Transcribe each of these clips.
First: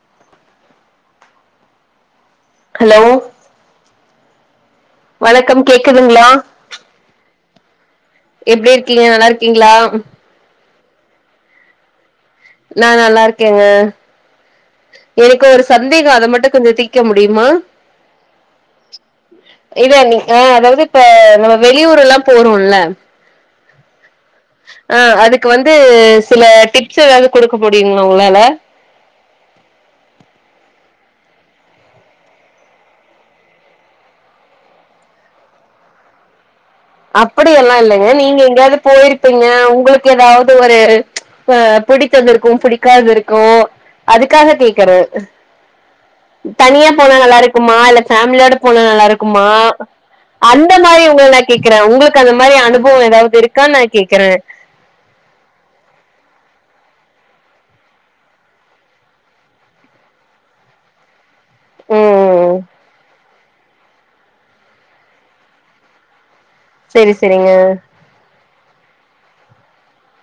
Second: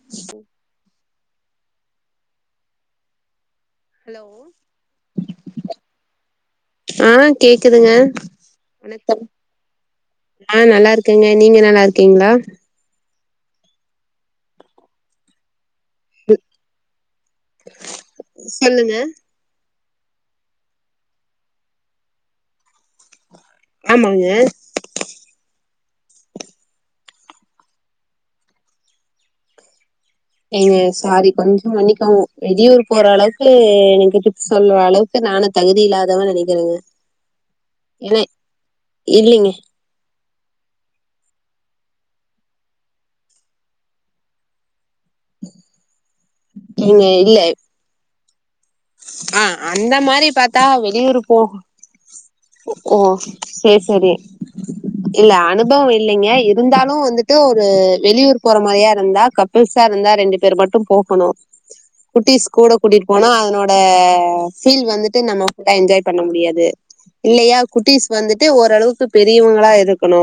[inaudible] Hello hello வணக்கம் கேக்குதுங்ளா ஆ கேக்குதுங்க எப்டி இருக்கீங்க வணக்கம் நல்லா இருக்கீங்ளா ஆ நல்லா இருக்கேங்க நீங்க நல்லா இருக்கீங்ளா நா நல்லா இருக்கேங்க எனக்கு ஒரு சந்தேகோ அத மட்டு கொஞ்சோ தீக்க முடியுமா சொல்லுங்க இத நீ ஆ அதாவது இப்ப நம்ம வெளியூர்லா போறோம்ல ஆமாங்க ஆ அதுக்கு வந்து சில டிப்ஸ் எதாவது குடுக்க முடியுமா உங்களால ஏங்க சாரி கொஞ்சோ மன்னிக்கவு வெளியூர் போற அளவுக்கு எனக்கு டிப்ஸ் சொல்ற அளவுக்கு நானு தகுதியில்லாதவனு நெனக்குறேங்க அப்படியெல்லா இல்லங்க நீங்க எங்கேயாவது போயிருப்பீங்க இல்லைங்க உங்களுக் ஏதாவது ஒரு பிடித்ததிருக்கு பிடிக்காதிருக்கு அதுக்காக கேக்குற தனியா நீங்க போனா இல்ல நல்லாருக்குமா இல்ல ஃபேமிலியோட போன நல்லா ஆ இருக்குமா அந்த மாரி பாத்தா அந்த மாரி வெளியூர் ஒங்கள போ நா கேக்குறே ஒங்களுக் அந்த மாரி ஓ அனுபவம் எதாவது இருக்கான்னு சேரி நா சேரி கேக்குறே இல்ல அனுபவம் இல்லங்க இருந்தாலு வந்துட்டு ஒரு வெளியூர் போற மாரியா இருந்தா கப்பல்ஸ்சா இருந்தா ரெண்டு பேர் மட்டும் போகணு குட்டிஸ் ம் கூட கூட்டிட்டு போனா அதனோட அந்த ஃபீல் வந்துட்டு நம்ம என்ஜாய் பண்ண முடியாது செரி செரிங்க இல்லையா குட்டிஸ் வந்துட்டு ஓரளவுக்கு பெரியவங்களா இருக்கனு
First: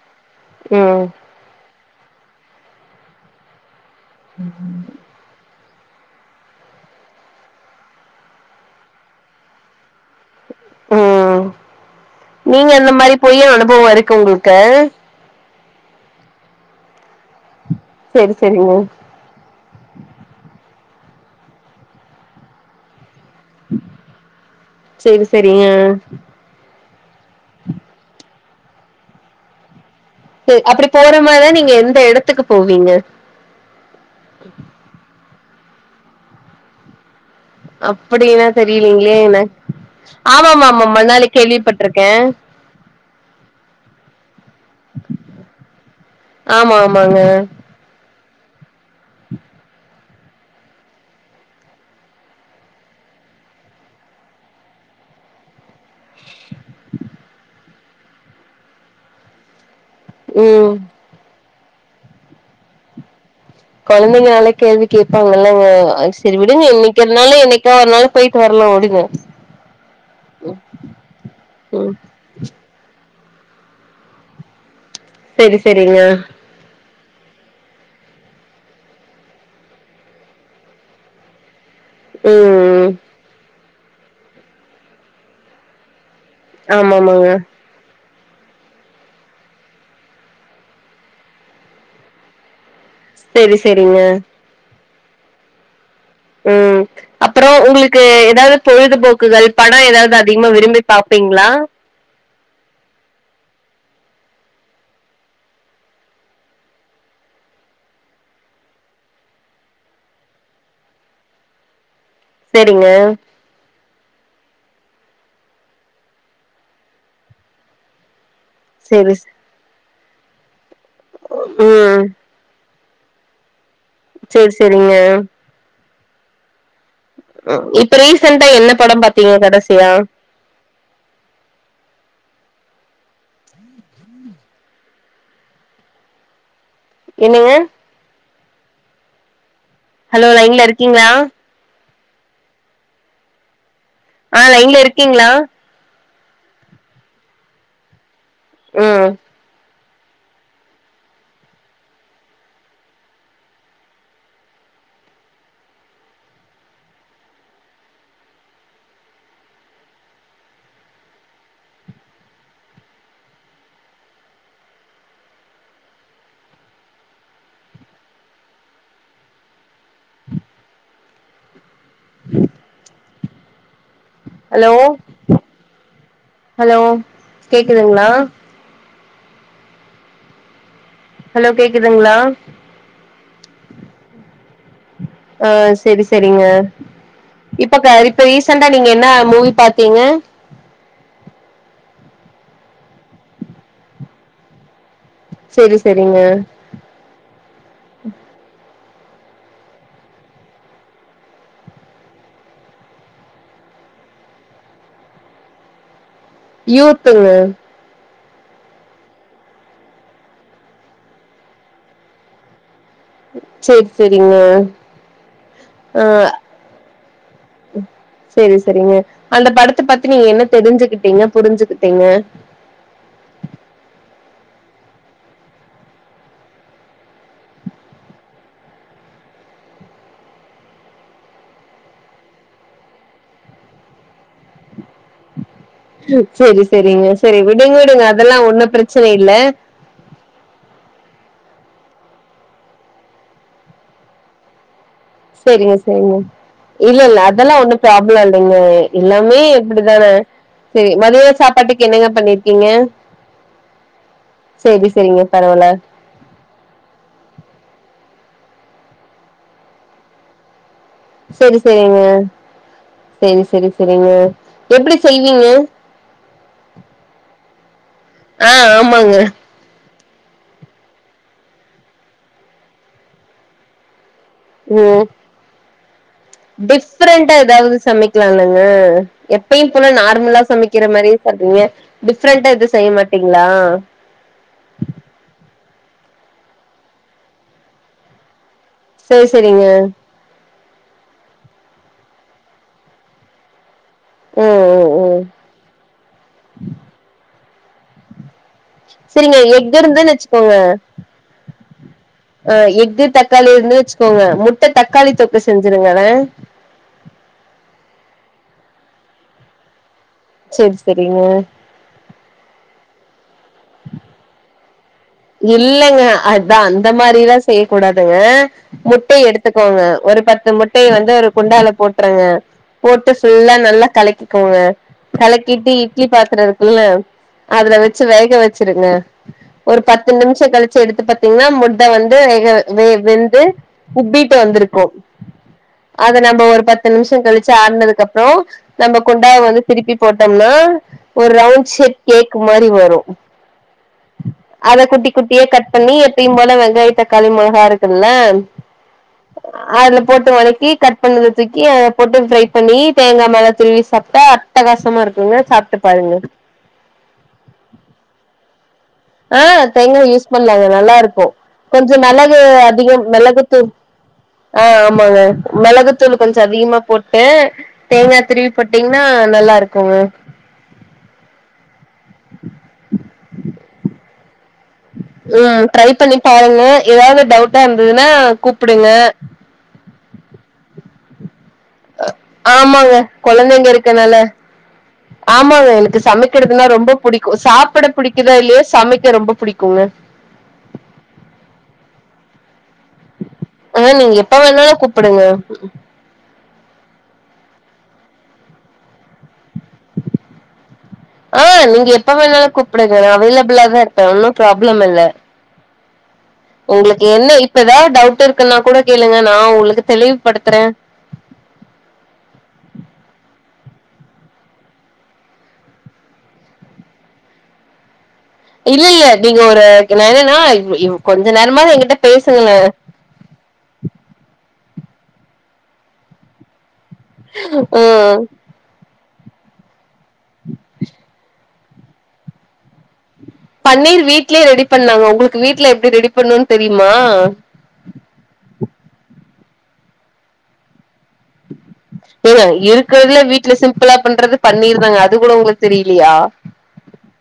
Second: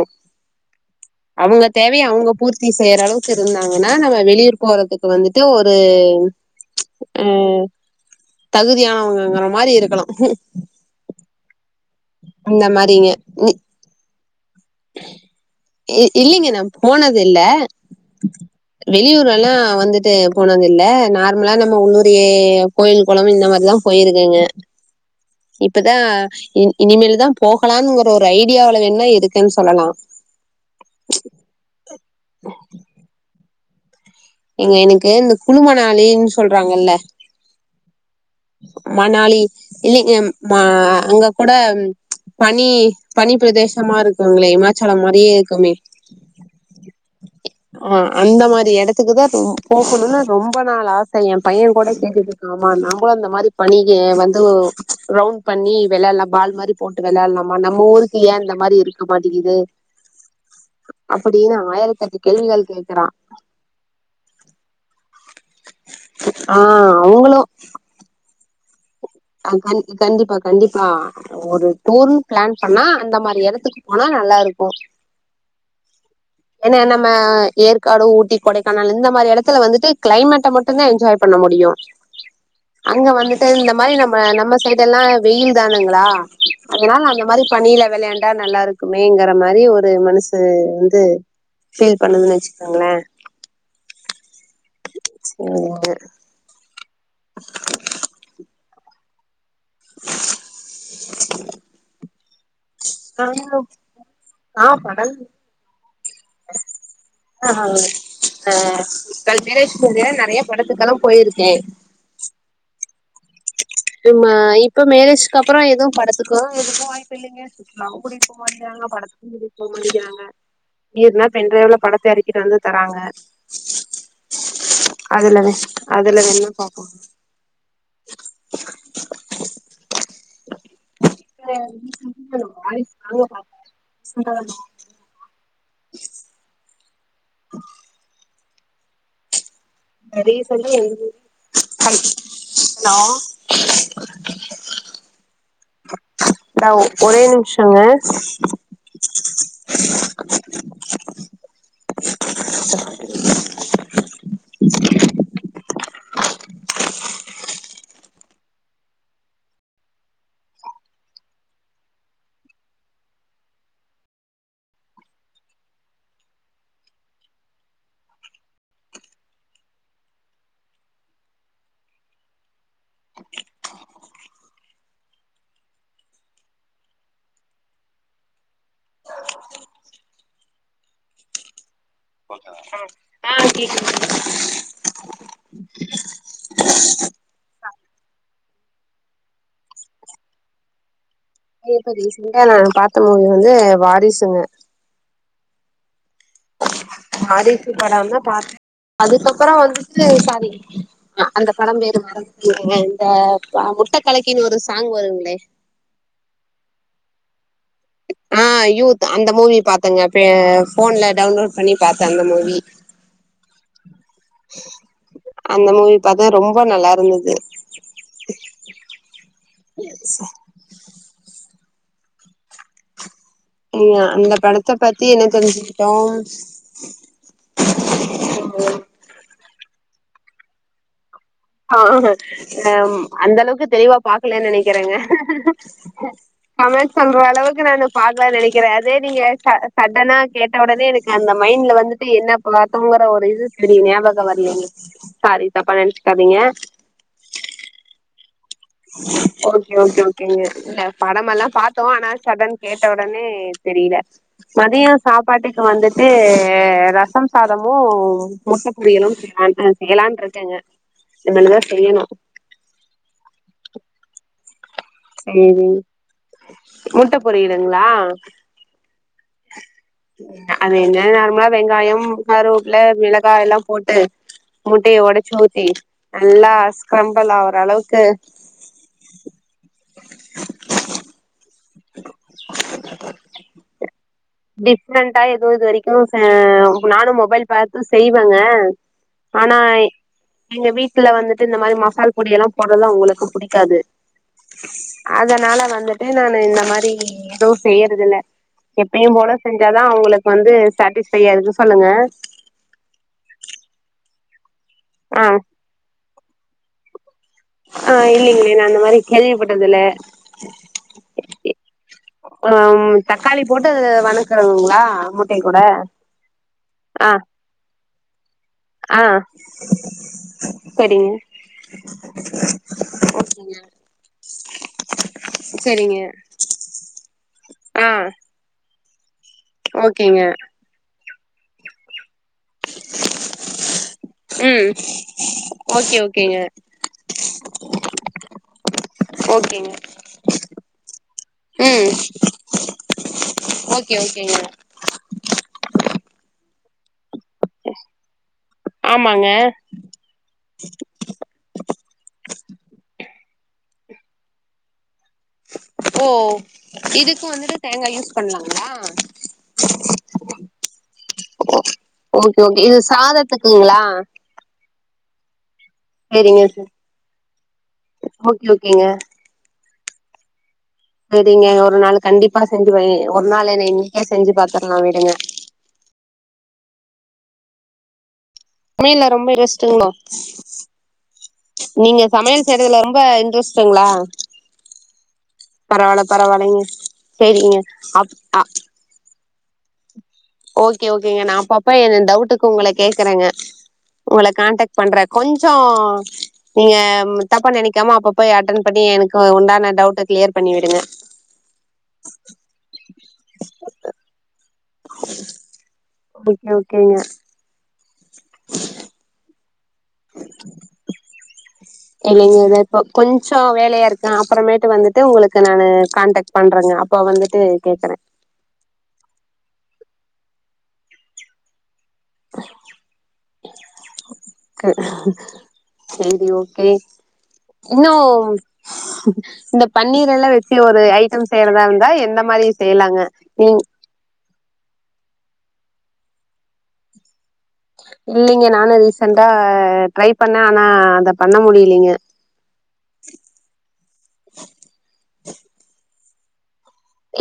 உம் அவுங்க தேவய அவுங்க பூர்த்தி செய்ற அளவுக்கு இருந்தாங்னா நம்ம வெளியூர் போறதுக்கு வந்துட்டு த்து ஒரு அ தகுதியானவங்கங்கற மாரி இருக்கனு ம் நீங்க அந்த மாதிரிங்க மாரி போயு இ- அனுபவோ இருக்கு உங்களுக்கு இ இல்லிங்க நா போனதில்ல செரி செரிங்க வெளியூரல்லா வந்துட் டு போனதில்ல நார்மலா நம்ம ஊரு கோயில் கொளம் இந்த மாரி ல போயிருக்கங்க செரி செரிங்க இப்பதா இனிமேல்தா போகலாம்ங்கிற ஒரு ஐ டியாவ்ல வேனா இருக்கேன் சொல்லலா சேர் அப்டி போற மாரினா நீங்க எந்த எடத்துக்கு போவீங்க இங்க எனக்கு இந்த குளுமணாளின் சொல்றாங்கல அப்டின்னா தெரியலீங்களே என்ன மணாளி இல்லிங் மா ஆமாமா ஆமா மணாலி அங்க கூட கேள்விப்பட்டிருக்கே பனி பனிபிரதேசமா இருக்குங்ளே இமாச்சலம் மாரியே இருக்குமே ஆமா ஆமாங்க ஆ அந்த மாரி எடத்துக்குதா இப்ப போகணுனு ரொம்ப நாள் ஆச எ பைய கூட கேட்டுட்டு இருக்கா மா நம்பளும் இந்த மாதிரி பனிக்கு வந்து ரவுண்ட் பண்ணி வெளாலா பால் மாரி போட்டு வெளாலாமா நம்ம ஊருக்கு ஏ இந்த மாரி இருக்க மாட்டிங்குது. ம் அப்படினு ஆயிரத்தெட்டு கேள்விகள் கேக்கறா கொழந்தைங்கனாலே கேள்வி கேப்பாங்கலங்க அ செரி ஆ விடுங்க இன்னைக்கி அவங்களும் இல்லனாலு என்னைக் கா ஒருநாள் போயிட்டு வரலா உடுங்க அ கண் கண்டிப்பா கண்டிப்பா ஒரு ம் டூரு ப்ளான் பண்ணா அந்த மாரி எடத்துக்கு போனா நல்லாருக்கு செரி செரிங்க ஏனா நம்ம ஏற்காடு ஊட்டி கொடைக்கானல் இந்த மாரி எடத்துல வந்துட்டு க்ளைமேட்ட மட்டுந்தா என்ஜாய் பண்ண முடியு ம் அங்க வந்துட்டு. இந்த மாரி நம்ம நம்ம சைடு எல்லா வெயில் தானுங்களா ஆமா அதனால, அந்த ஆமாங்க மாரி பனியில விளையாண்டா நல்லாருக் இருக்குமேங்கற மாரி ஒரு மனசு வந்து ஃபீல் பண்ணதுன் வெச்சுக்கோங்களே செரி செரிங்க சரிங்க ம் அப்பறொ உங்ளுக்கு எதாவது பொழுதுபோக்குகள் படொ, எதாவது அதிகமா விரும்பி பாப்பீங்களா ஆ ஆஹ், படம் ஆ ஆ கல் மேரேஜ் முன்னாடி நறைய படத்துக்கெல்லா போயிருக்கே செரிங்க. ஆமா இப்ப மேரேஜ்க்கு அப்பறொ எதுவு படத்துக்கோ எதுக்கு வாய்ப்பு இல்லிங்க. ணாவு கூட்டிட்டு போ மாட்டிகிறாங்க செரி படத்துக்கு கூட்டிட்டு போ மாட்டிகிறாங்க ஏத்னா பென்ட்ரைவ்ல ம் படத்த எத்துட் வந்து தராங்க செரி செரிங்க அதுல அதுல வேணா பாப்பாங்க. இப்ப ரீசன்டா என்ன படொ பாத்தீங்க கடைசியா இப்ப [unintelligible] வாரிசு தாங்க பாத்த சூப்பரா இந்துச்சி உஷ்.. என்னங்க. ஹலோ லைன்ல இருக்கீங்ளா ஹல் ஹலோ ஆ லைன்ல இருக்கீங்ளா இந்தா ஒரே நிம்ஷொங்க உ ஷ் ஷ்.. ஷ் ச.. ஹலோ ஹலோ கேக்குதுங்களா ஹலோ கேக்குதுங்களா ஆ கேக்குதுங்க ஆ செரி செரிங்க இப்பக்க இப்ப ரீசண்டா நீங்க என்ன மூவி பாத்தீங்க இப்ப ரீசெண்டா நா பாத்த மூவி வந்து வாரிசுங்க சேரி செரிங்க வாரிசு படோ தா பாத்தே அதுக்கப்புறோ வந்துட்டு சாரி அந்த படோ பேரு மறந்துட்டனேங்க இந்த முட்டக் கலக்கின்னு ஒரு சாங் வருங்களே யூத்துங்க ஆ யூத் அந்த மூவி பாத்தேங்க பே ஃபோன்ல டவுன்லோட் பண்ணி பாத்தே அந்த மூவி சேர் செரிங்க ஆ யூத்து சேரி செரிங்க அந்த படத்த பத்தி நீங்க என்ன தெரிஞ்சுக்கிட்டீங்க புரிஞ்சுக்கிட்டீங்க அந்த படத்த பத்தி என்ன தெரிஞ்சுக்கிட்டோ ஆ அ அந்த அளவுக்கு தெளிவா பாக்கலன்னு நெனைக்கிறேங்க செரி கமெண்ட் செரிங்க சொல்ற செரி அளவுக்கு விடுங்க நானு விடுங்க பக்கலேனு அதெல்லா ஒன்னு நெனைக்கிறே அதே பிரச்சன நீங்க இல்ல சடெனா கேட்ட உடனே எனக்கு அந்த மைண்ட்ல வந்துட்டு என்ன பாத்தோங்குற ஒரு இது செரி ஞாபகோ வர்லீங்க சேரிங்க சேரிங்க இல்ல இல்ல அதெல்லா ஒண்ணு ப்ராப்ளோ இல்லைங்க எல்லாமே ஓகே இப்டி ஓகே தான ஓகேங்க இல்ல சேரி மதிய சாப்பாட்டுக்கு என்னங்க பண்ணிருக்கீங்க ஒடனே தெரியல செரி மதியோ செரிங்க சாப்பாட்டுக்கு பரவால்ல வந்துட்டு ரசம் சாதமு முட்டப் பொறியலு ஆ செய்யலான்ட்டு இருக்கேங்க சேரி இனிமேல்தா செரிங்க செய்யணு சேரி செரி செரிங்க எப்டி செய்வீங்க செய்விங்க முட்ட பொறியலுங்களா ஆ ஆமாங்க அ அது என்ன நார்மலா வெங்காயோ கருவப்லல மிளகாய்லா போட்டு முட்டையை ம் ஒடச்சு ஊத்தி நல்லா ஸ்க்ரம்பலாகுர அளவுக்கு ஆ எப்பயு போல நார்மலா சமைக்கிற மாரி டிஃப்ரெண்டா எது சொய்ய மாட்டீங்களா டிஃப்ரெண்டா எது இது வரைக்கு ஆ நானு மொபைல் பாத்து செய்வேங்க செரி ஆனா செரிங்க எங்க வீட்டுல வந்துட்டு இந்த மாரி மசால் பொடியெல்லா போட்றதுலா அவுங்களுக்கு புடிக்காது ம் ம் ம் அதனால வந்துட்டு நானு இந்த மாரி எதுவு செய்யறது இல்ல எப்பயு போல செரிங்க எக் செஞ்சாதா இருந்துன்னு அவுங்களுக்கு வந்து வச்சுக்கோங்க சேட்டிஸ்ஃபையா இருக்கு சொல்லுங்க ஆ எஃகு தக்காளி இருந்து வச்சுக்கோங்க முட்ட தக்காளி ஆ தொக்க செஞ்சுருங்க ஆ இல்லைங்களே நா அந்த மாரி கேள்விப்பட்டதுல்ல சேர் செரிங்க ம் தக்காளி போட்டு அத வனக்குறதுங்களா இல்லங்க அதா அந்த மாரிலா செய்யக் கூடாதுங்க ஆ முட்டைய எடுத்துக்கோங்க ஒரு பத்து முட்டய சரிங்க வந்து ஒரு குண்டால போட்டுருங்க போட்டு ஃபுல்லா ஓகேங்க நல்லா கலக்கி க்கோங்க கலக்கிட்டு சரிங்க இட்லி பாத்திர இருக்குல்ல அதுல ஆ வெச்சு வேக வெச்சிருங்க ஒரு பத் ஓகேங்க கழிச்சு எடுத்து பாத்தீங்கன்னா முட்ட வந்து வெக வெ வெந்து உப்பீட்டு ம் வந்திருக்கு ஓகே அத ஓகேங்க நம்ப ஒரு பத்து நிம்ஷோ கழிச்சு ஆற்னதுக்கப்றோ நம்ம குண்டாவ வந்து ஓகேங்க திருப்பி போட்டம்னா ஒரு ரவ்ண்ட் ம் ஷேப் கேக் மாரி வரு ஓகே ஓகேங்க அத குட்டி குட்டியா கட் பண்ணி எப்பையும் போல வெங்காயோ தக்காளி மொள கா இருக்குல்ல ஆமாங்க அதுல போட்டு வதக்கி கட் பண்ணத தூக்கி அதுல போட்டு ஃப்ரை பண்ணி தேங்கா மேல துருவி சாப்ட்டா அட்டகாசமா இருக்குங்க சாப்ட்டு ஓ பாருங்க இதுக்கு வந்துட்டு தேங்காய் யூஸ் பண்ணலாங்ளா ஆ தேங்காய யூஸ் பண்ணலாங்க நல்லாருக்கு ஓ கொஞ்ச மெளகு ஓகே ஓகே இது அதிகம் மெளகுத்தூள் சாதத்துக்குங்களா ஆ ஆமாங்க மெளகுத்தூள் கொஞ்ச சேரிங்க அதிகமா போட்டு தேங்கா ஓகே திருவி ஓகேங்க போட்டீங்ன்னா நல்லாருக்குங்க செரிங்க ஒரு நாள் கண்டிப்பா செஞ்சு வே ஒரு நாள் என்ன இன்னைக்கே செஞ்சு பாத்தர்லா விடுங்க ம் ட்ரை பண்ணி பாருங்க எதாவ்து டவுட்டா இருந்ததுன்னா கூ ஆனா என்ன ரொம்ப யோசிச்சிங்ளோ நீங்க சமையல் செய்றதுல ஆமாங்க ரொம்ப கொழந்தைங்க இன்ட்ரெஸ்ட்டுங்ளா இருக்கனால ஆமாங்க எனக்கு சமைக்கிறதுனா ரொம்ப புடிக்கு சேரிங்க சாப்புட அப் புடிக்குதோ அ இல்லியோ சமைக்க ரொம்ப புடிக்குங்க ஓகே ஓகேங்க நா அப்பப்ப என் டவுட்டுக்கு உங்கள கேக்குறங்க ஆ நீங்க உங்கள எப்ப கான்டாக்ட் வேணாலும் பண்றே கூப்பிடுங்க. கொஞ்சோ நீங்க தப்பா நெனைக்காம அப்பப்ப அட்டன் பண்ணி எனக்கு உண்டான டவுட்ட க்ளியர் பண்ணி விடுங்க ஆ நீங்க எப்ப வேணாலு கூப்புடுங்க நா அவைலபிளா தா இருப் பே ஒன்னு ப்ராப்ளம் இல்ல ஓகே ஓகேங்க உங்ளுக்கு என்ன இப் இப்ப எதாவ் டவுட் இருக்குன்னா கூட கேளுங்க நா உங்ளுக் தெளிவுப்படுத்துறே இல்லைங்க த இப்போ கொஞ்சோ வேலையா இருக்கே அப்பறமேட்டு வந்துட்டு உங்களுக்கு நானு கான்டாக்ட் பண்றங்க அப்ப வந்துட்டு கேக்குறே இல்லல்ல நீங்க ஒரு நா என்னன்னா வ் வ் கொஞ்ச நேரமாது எங்கிட்ட பேசுங்களே க்கு செரி ஓகே இன்னும் ம். இந்த பன்னீர் எல்லா வெச்சு ஒரு ஐட்டம் செய்யறதா இருந்தா எந்த மாரி செய்லாங்க நீ பண்ணீர் வீட்லயே ரெடி பண்லாங்க உங்களுக்கு வீட்ல எப்டி ரெடி பண்ணுன் தெரியுமா இல்லிங்க நானு ரீசன்டா ட்ரை பண்ணே ஆனா அத பண்ண முடியலிங்க ஏங்க இருக்குறதுலயே வீட்ல சிம்பிளா பண்றது பன்னீர் தாங்க அது கூட உங்களுக் தெரியிலியா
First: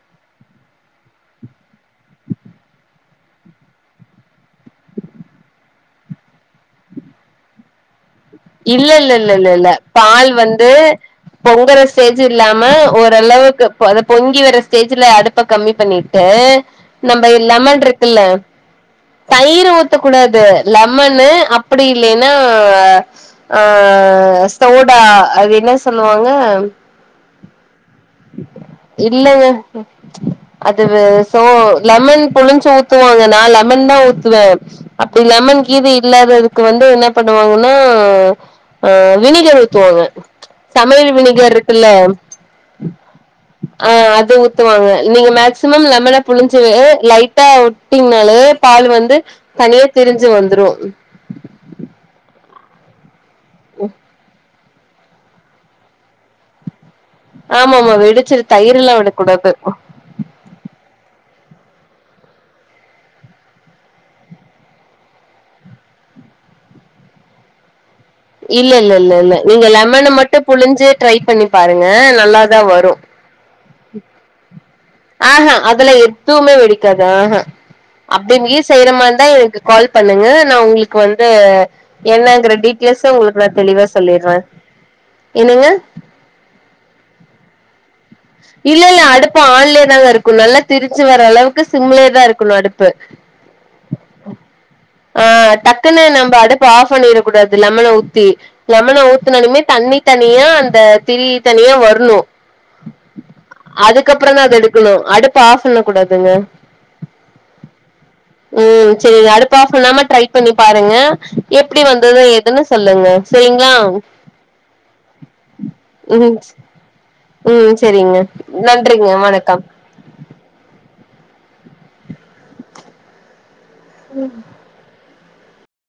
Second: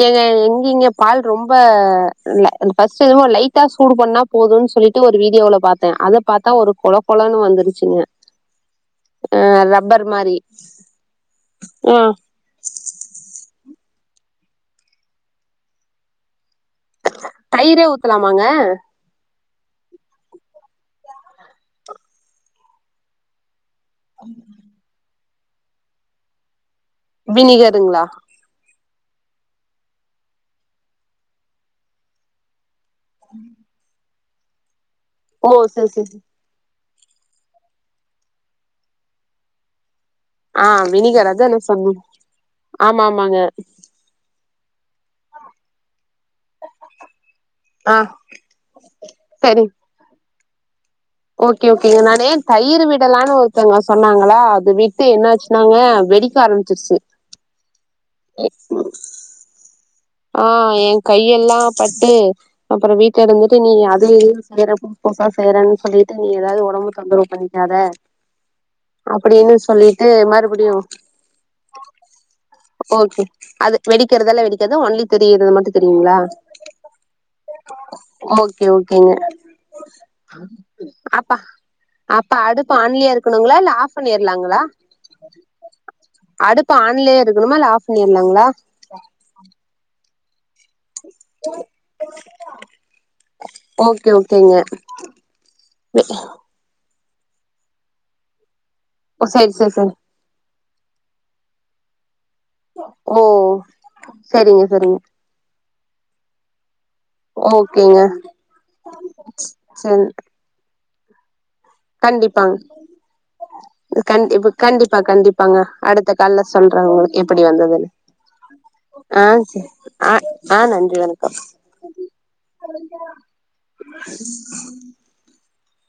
ஏங்க எங்கிங்க பால் ரொம்ப இல்ல ஃபஸ்ட்டு என்னமோ லைட்டா சூடு பண்ணா போதுன் சொல்லீட்டு ஒரு வீடியோல பாத்தே அத பாத்தா ஒரு கொழ கொழனு வந்துருச்சுங்க இல்ல இல்ல இல்ல இல்ல அஹ் இல்ல ரப்பர் பால் மாரி வந்து பொங்கற ஆ ஸ்டேஜு இல்லாம ஓரளவுக்கு பத பொங்கி வர ஸ்டேஜ்ல அடுப்ப கம்மி பண்ணீட்டு நம்ப தயிரே லெமன்ட்ருக்குல்ல ஊத்தலாமாங்க தயிர ஊத்தக்கூடாது லெமனு அப்பிடி இல்லைனா அ சோடா அது என்ன சொல்லுவாங்க வினிகருங்ளா இல்லங்க அது வெ சோ லெமன் புழுஞ்சு ஊத்துவாங்க நா லெமன் தா ஊத்துவே அப்டி ஓ லெமன் கீது செரி செரி இல்லாதது கு வந்து என்ன பண்ணுவாங்கனா ஆ வினிகர் ஊத்துவாங்க ஆ சமையல் அதா வினிகர் நா இருக்கு இல்ல சொன்னே ஆமா ஆமாங்க ஆ அத ஊத்துவாங்க நீங்க மேக்சிமம் லெமன புழுஞ்சு லைட் ட்டா ஆ உட்டிங்னாலே பாலு வந்து சரி தனியா திரிஞ்சு வந்துரு ஓகே ஓகேங்க நானு தயிரு விடலான்னு ஒருத்தங்க சொன்னாங்களா அது விட் த்து என்னாச்சுனாங்க வெடிக்க ஆரம்பிச்சிருச்சு ஆமா ஆமா வெடிச்சுரு தயிர் எல்லா விட கூடாது ஆ ஏ கையெல்லா பட்டு அப்பறொ வீட்ல இருந்துட்டு நீ அத இத செய்யறப்போ புதுசா செய்றன்னு சொல்லிட்டு நீ எதாது ஒடம்ப தொந்தரவு பண்ணிக்காத இல்ல இல்ல இல்ல இல்ல அப்படின்னு நீங்க சொல்லிட்டு லெமன மட்டு மறுபடியு புழுஞ்சு ட்ரை பண்ணிப் பாருங்க நல்லாதா வரு ஓகே அது வெடிக்கெறதெல்லா வெடிக்காது வன்லி ஆஹா அதெல்லா எதுவுமே வெடிக்காது ஆஹா அப்டி இங்க்யே ஓகே செய்ற மாரி ஓகேங்க இருந்தா எனக்கு கால் பண்ணுங்க நா உங்குளுக்கு வந்து அப்பா அப்ப என்னங்கற அடுப்பு டீட்டெய்ல்ஸ ஆன்லயா உங்களுக்கு நா இருக்கணுங்களா இல்ல தெளிவா ஆஃப் சொல்லீற்ற பண்ணிர்லாங்களா என்னங்க அடுப்பு ஆன்லயே இருக்கணுமா இல்ல ஆஃப் பண்ணீர்லாங்களா இல்ல இல்ல அடுப்பு ஆன்லயே தாங்க இருக் கு நல்லா திரிச்சு வர அளவுக்கு சிம்லயே தா இருக்கணு அடுப்பு ஓகே ஓகேங்க ஆ டக்குன்னு நம்ம அடுப்ப ஆஃப் பண்ணிர கூடாது லெமன ஊத்தி லெமன ஓ செரி ஊத்துனாலுமே செரி செரி தண்ணி தனியா அந்த திரி தனியா வர்ணு ஓ அதுக்கப்பறொ தா அத செரிங்க எடுக்கனு செரிங்க அடுப்ப ஆஃப் பண்ண கூடாதுங்க ஓகேங்க ம் செரி அடுப்ப ஆஃப் செரி பண்ணாம ட்ரை பண்ணி பாருங்க எப்டி வந்துது கண்டிப்பாங்க எதுன்னு சொல்லுங்க செரிங்ளாவ் கண் இப்ப கண்டிப்பா கண்டிப்பாங்க அடுத்த கால்ல சொல்றா உங்க எப்படி வந்ததுனு செரிங்க நன்றிங்க வணக்கம் அ ஆ நன்றி வணக்கம்